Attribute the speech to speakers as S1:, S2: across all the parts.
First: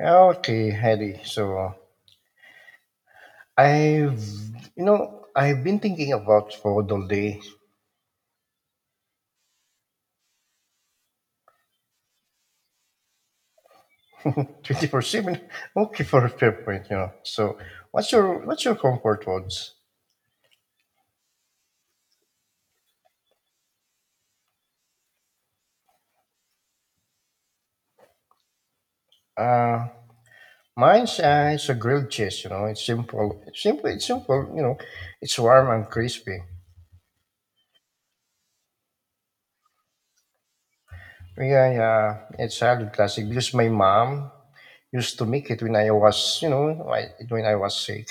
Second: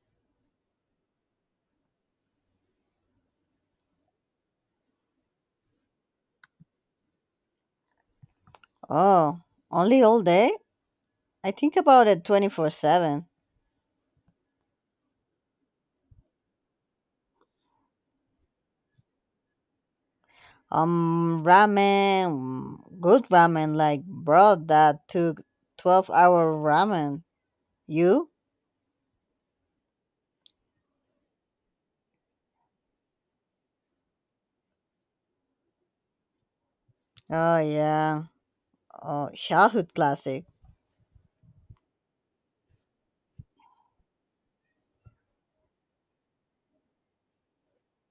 S1: Okay, Hedy. So I've you know I've been thinking about food all day.
S2: Oh, only all day? I think about it 24/7.
S1: 24/7. Okay, for a fair point, you know. So what's your comfort foods?
S2: Ramen, mm, good ramen, like bro, that took 12-hour ramen. You?
S1: Uh, Mine's it's a grilled cheese. You know, it's simple. You know, it's warm and crispy.
S2: Oh, yeah. Oh, childhood classic.
S1: Yeah, yeah. It's a classic because my mom used to make it when I was sick.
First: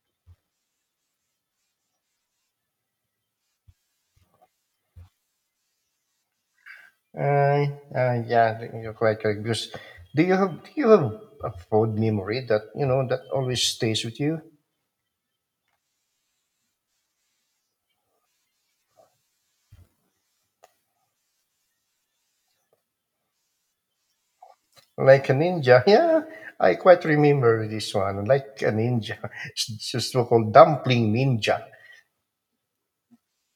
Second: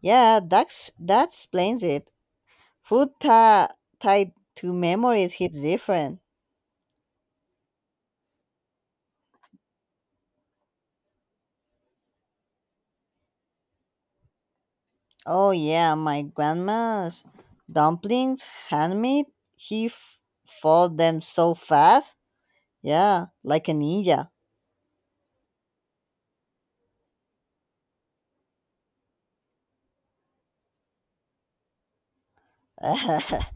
S2: Yeah, that explains it. Food ta- tied to memories hits different.
S1: Yeah, you're quite correct. Because do you have a fond memory that always stays with you,
S2: Oh, yeah, my grandma's dumplings, handmade. He f- fought them so fast. Yeah, like a ninja.
S1: like a ninja? Yeah, I quite remember this one, like a ninja. It's just so-called dumpling ninja.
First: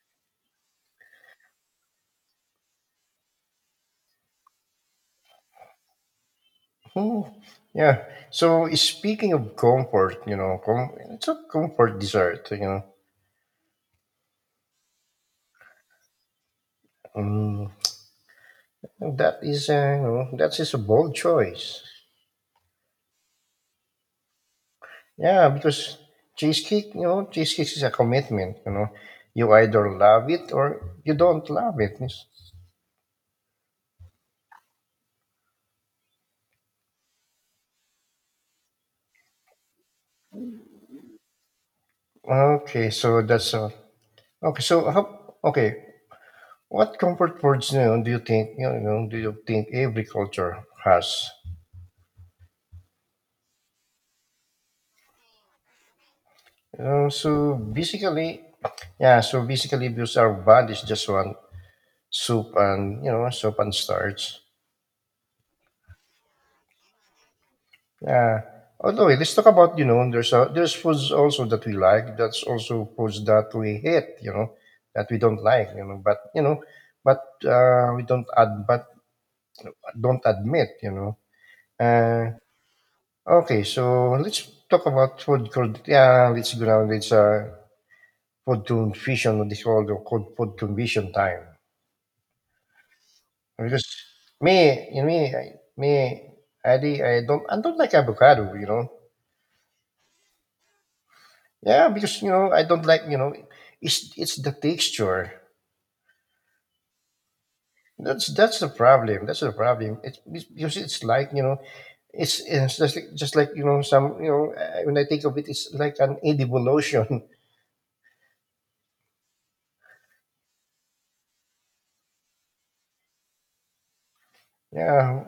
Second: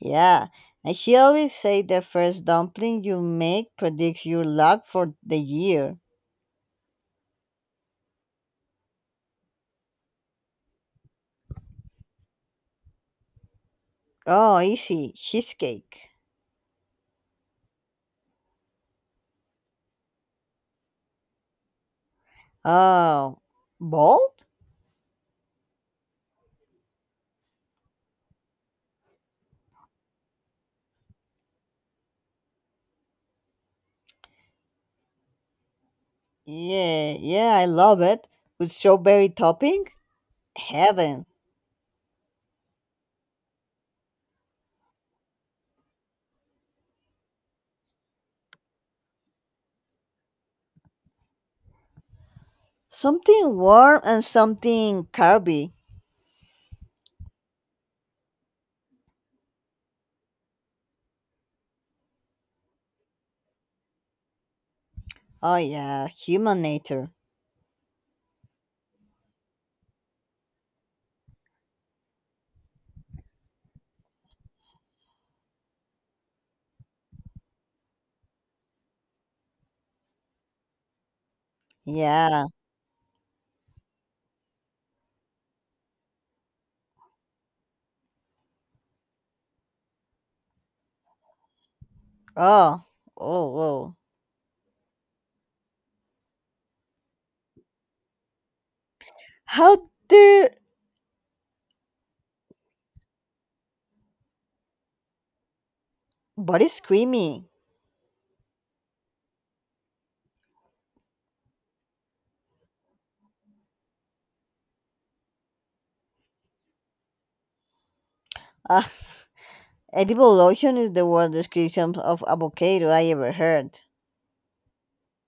S2: yeah, and she always say the first dumpling you make predicts your luck for the year.
S1: Hmm. Yeah. So speaking of comfort, you know, it's a comfort dessert. You know,
S2: Oh, easy cheesecake.
S1: mm, that is you know, that is a bold choice.
S2: Oh, bold?
S1: Yeah, because cheesecake, you know, cheesecake is a commitment. You know, you either love it or you don't love it.
S2: Yeah, yeah, I love it with strawberry topping. Heaven.
S1: Okay, so that's all. Okay, so how, okay, what comfort foods, do you think, do you think every culture has?
S2: Something warm and something carby.
S1: You know, so basically, yeah, so basically, because our bodies just want soup and soup and starch.
S2: Oh yeah, human nature.
S1: Yeah. Although let's talk about, you know, there's foods also that we like. That's also foods that we hate. You know, that we don't like. You know, but you know, but don't admit. You know. Uh,
S2: Yeah.
S1: okay, so let's talk about food. Called, yeah, let's go down. It's food confusion. What they call the called food confusion time.
S2: Oh, oh,
S1: Because
S2: oh.
S1: me, you know, me, I- me, I don't like avocado. You know.
S2: How dare?
S1: Yeah, because you know I don't like, you know, it's the texture.
S2: But it's creamy.
S1: That's the problem. That's the problem. Because it's like, you know, just like, you know, when I think of it, it's like an edible lotion.
S2: Edible lotion is the worst description of avocado I ever heard.
S1: Yeah.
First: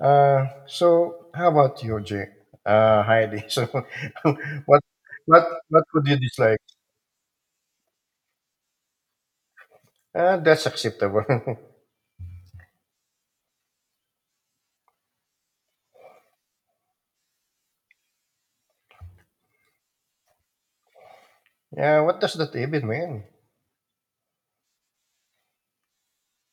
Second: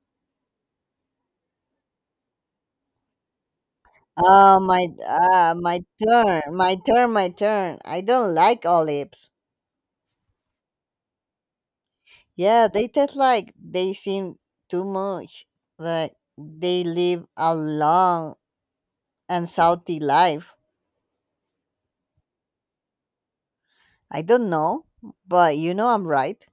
S1: So how about you, Jay? Heidi. So
S2: Oh
S1: what
S2: my,
S1: what
S2: ah, my
S1: what would you
S2: turn,
S1: dislike?
S2: my turn, my turn. I don't like olives.
S1: That's acceptable.
S2: Yeah, they taste like they seem too much. Like they live a long and salty life.
S1: Yeah. What does that even mean?
S2: I don't know, but I'm right.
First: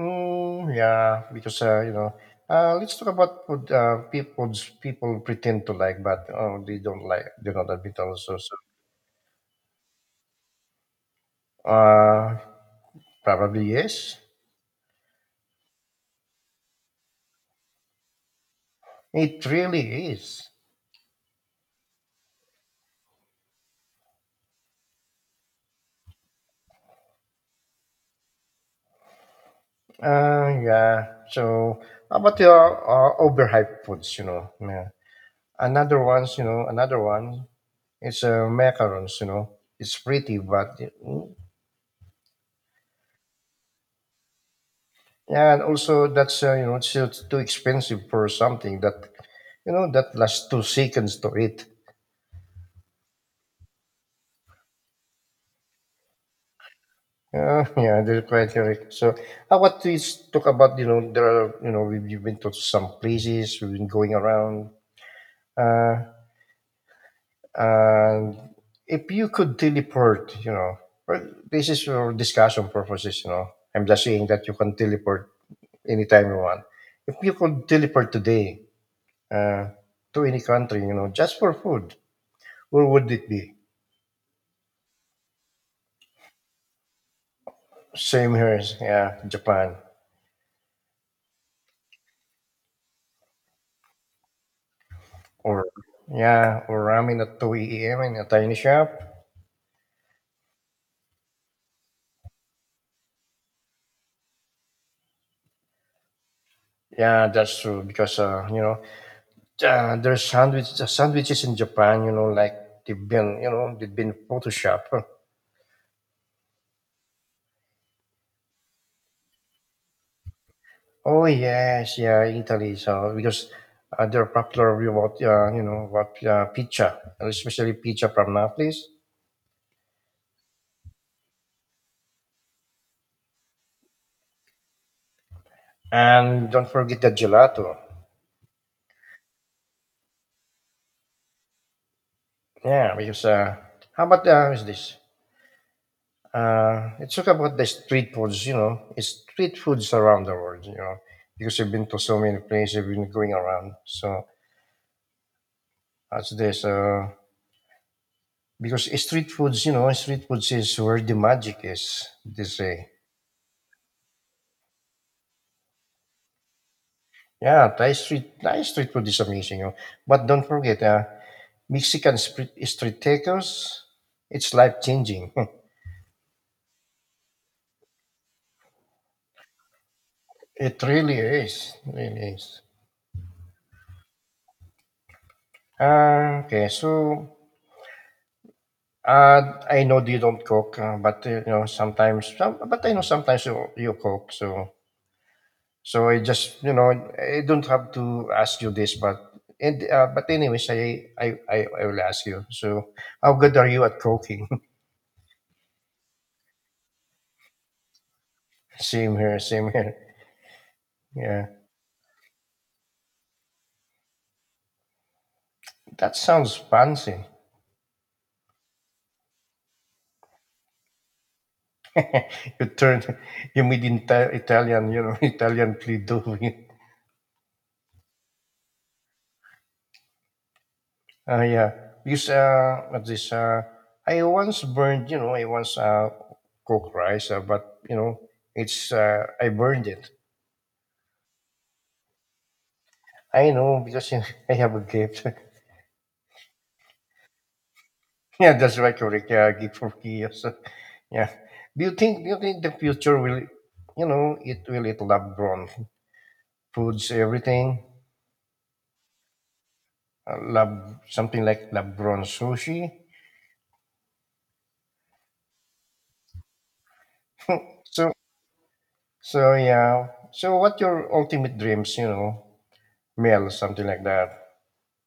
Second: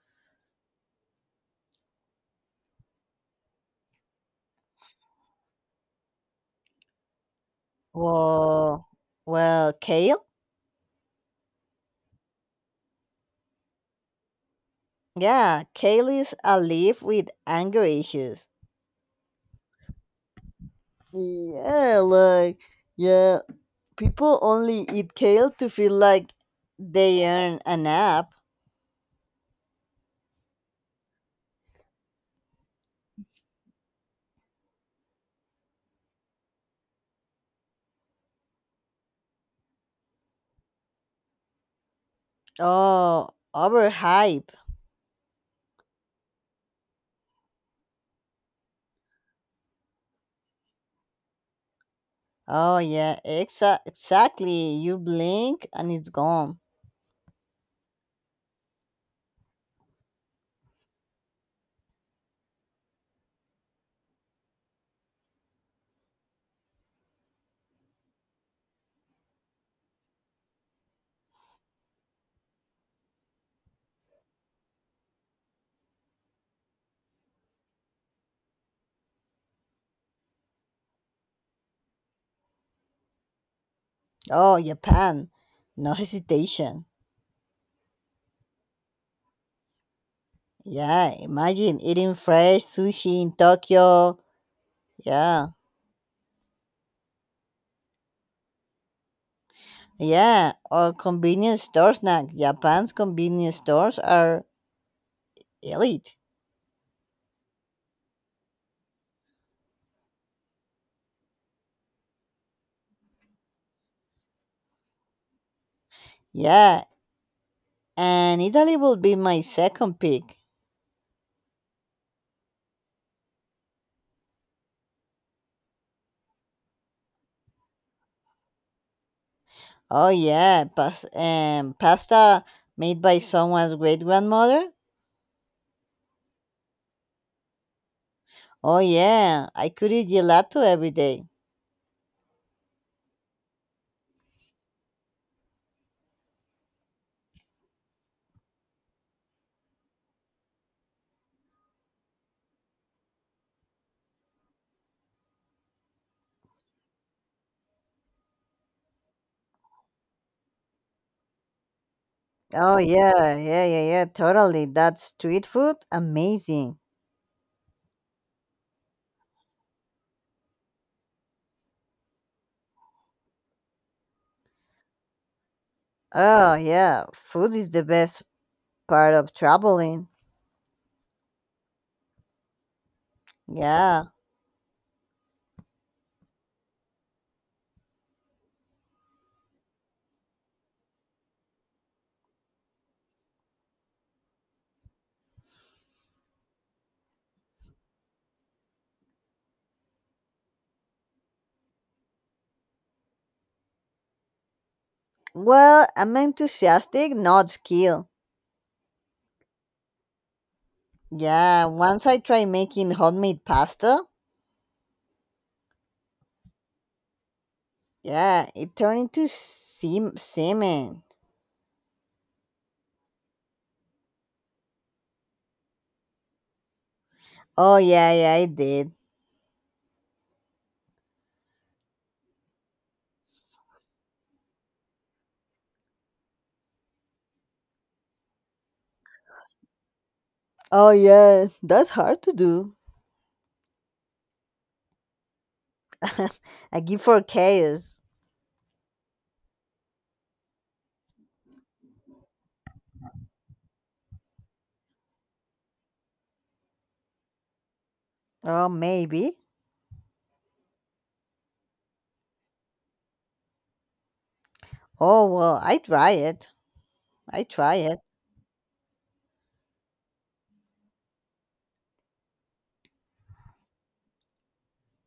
S1: Mm, yeah, because you know, let's talk about food. People pretend to like, but oh, they don't like. They don't admit also. So,
S2: Well, well, kale.
S1: uh, probably yes.
S2: Yeah, kale is a leaf with anger issues.
S1: It really is.
S2: Yeah, yeah, people only eat kale to feel like they earn a nap.
S1: Yeah. So, how about the overhyped foods? You know, yeah. Another ones. You know, another one is macarons. You know, it's pretty, but mm.
S2: Oh, overhype.
S1: Yeah, and also that's you know it's too expensive for something that, you know, that lasts 2 seconds to eat.
S2: Oh, yeah, exactly. You blink and it's gone.
S1: Yeah, that's quite correct. So, I want to s- talk about, you know, there are, we've been to some places, we've been going around, uh, and if you could teleport, you know, well, this is for discussion purposes, you know. I'm just saying that you can teleport anytime you want. If you could teleport today uh, to any country, you know, just for food, where would it be?
S2: Oh, Japan. No hesitation.
S1: Same here, yeah, Japan.
S2: Yeah, imagine eating fresh sushi in Tokyo. Yeah,
S1: Or yeah, or ramen at 2 a.m. in a tiny shop.
S2: yeah, or convenience store snack. Japan's convenience stores are elite.
S1: Yeah, that's true because you know, the sandwiches in Japan. You know, like they've been, you know, they've been Photoshop.
S2: Yeah, and Italy will be my second pick.
S1: Oh yes, yeah, Italy. So because they're popular with what you know, what pizza, especially pizza from Naples,
S2: Oh yeah, pasta made by someone's great grandmother.
S1: and don't forget the gelato.
S2: Oh yeah, I could eat gelato every day.
S1: Yeah, because how about is this? Let's talk about the street foods, you know, it's street foods around the world, you know, because I've been to so many places, I've been going around. So that's this. Because street foods, you know, street foods is where the magic is, they
S2: Oh
S1: say.
S2: yeah, yeah, yeah, yeah, totally. That street food, amazing.
S1: Yeah, Thai street food is amazing. You know? But don't forget, Mexican street tacos, it's life changing.
S2: Oh yeah, food is the best part of traveling.
S1: It really is, really is.
S2: Yeah.
S1: Okay, so I know you don't cook, but, you know, sometimes some but I know sometimes you cook, so so I just, you know, I don't have to ask you this, but and, but anyways, I will ask you. So, how good are you at cooking?
S2: Well, I'm enthusiastic, not skill.
S1: Same here, same here. Yeah.
S2: Yeah, once I tried making homemade pasta,
S1: That sounds fancy.
S2: yeah, it turned into semen.
S1: You turn, you made Italian, you know, Italian play doh.
S2: Oh yeah, yeah, I did.
S1: Yeah, because what this I once burned, you know, I once cooked rice, but you know, it's I burned it.
S2: Oh yeah, that's hard to do.
S1: I know because I have a gift.
S2: a gift for chaos.
S1: Yeah, that's right, correct. Yeah, gift for kids. Yeah. Do you think? Do you think the future will, you know, it will eat lab grown foods everything,
S2: Oh maybe.
S1: lab something like lab grown sushi.
S2: Oh well, I try it. I try it.
S1: So so yeah. So what your ultimate dreams? You know, meal something like that.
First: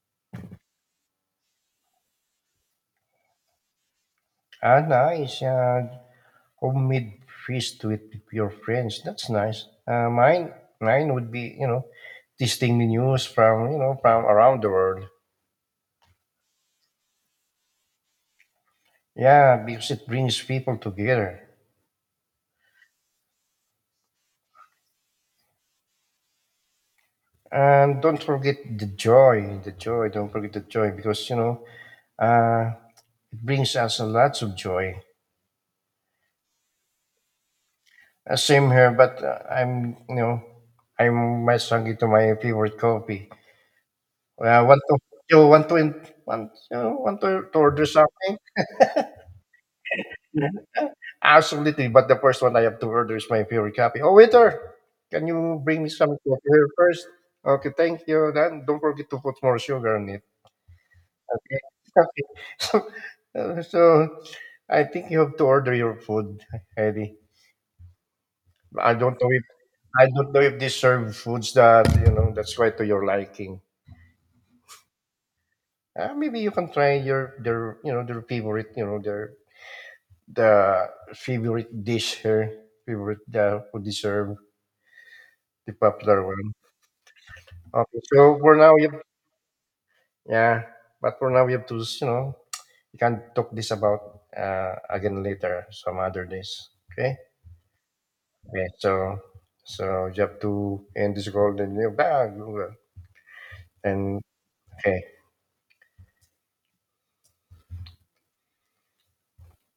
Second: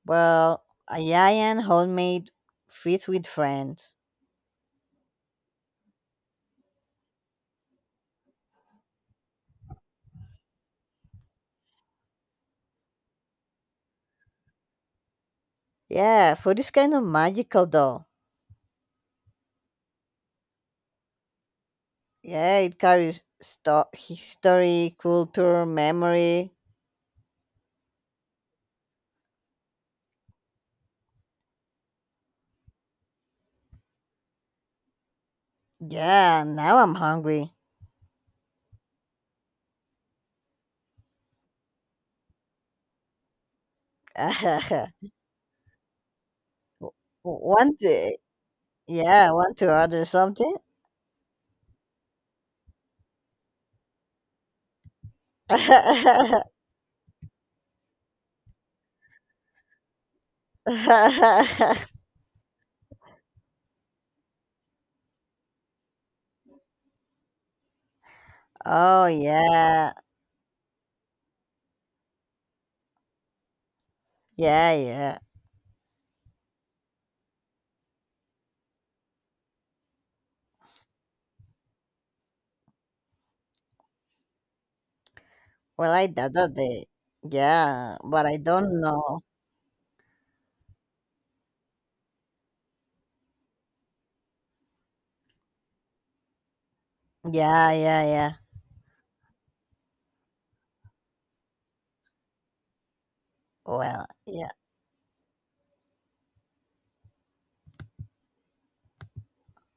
S2: Well, a giant homemade feast with friends.
S1: Ah, nice. Homemade feast with your friends. That's nice. Mine would be, you know, tasting menus from, you know, from around the world.
S2: Yeah, food is kind of magical though.
S1: Yeah, because it brings people together.
S2: Yeah, it carries history, culture, memory.
S1: And don't forget the joy, the joy. Don't forget the joy because, you know, uh, it brings us a lots of joy.
S2: Yeah, now I'm hungry.
S1: Same here, but I'm, you know, I'm much hungry to my favorite coffee. Uh, want to, you want to, you know, to
S2: want
S1: order
S2: to?
S1: something?
S2: Yeah, want to order something?
S1: Absolutely, but the first one I have to order is my favorite copy. Oh, waiter, can you bring me some coffee here first? Okay, thank you. Then don't forget to put more sugar on it. Okay. Okay. So, so I think you have to order your food, Eddie. I
S2: oh
S1: don't know if
S2: yeah.
S1: I don't know if they serve foods that you know that's quite to your liking.
S2: Yeah, yeah.
S1: Maybe you can try your their, you know, their favorite, you know, their the favorite dish here, favorite food they serve, the
S2: Well, I
S1: popular
S2: doubt
S1: one.
S2: that they. Yeah,
S1: Okay,
S2: but
S1: so
S2: I
S1: for now,
S2: don't
S1: you
S2: know.
S1: yeah, but for now, we have to, you know, we can talk this about again later, some other days. Okay.
S2: Yeah, yeah, yeah.
S1: Okay. So, so you have to end this call, then you back,
S2: Well,
S1: and
S2: yeah.
S1: okay.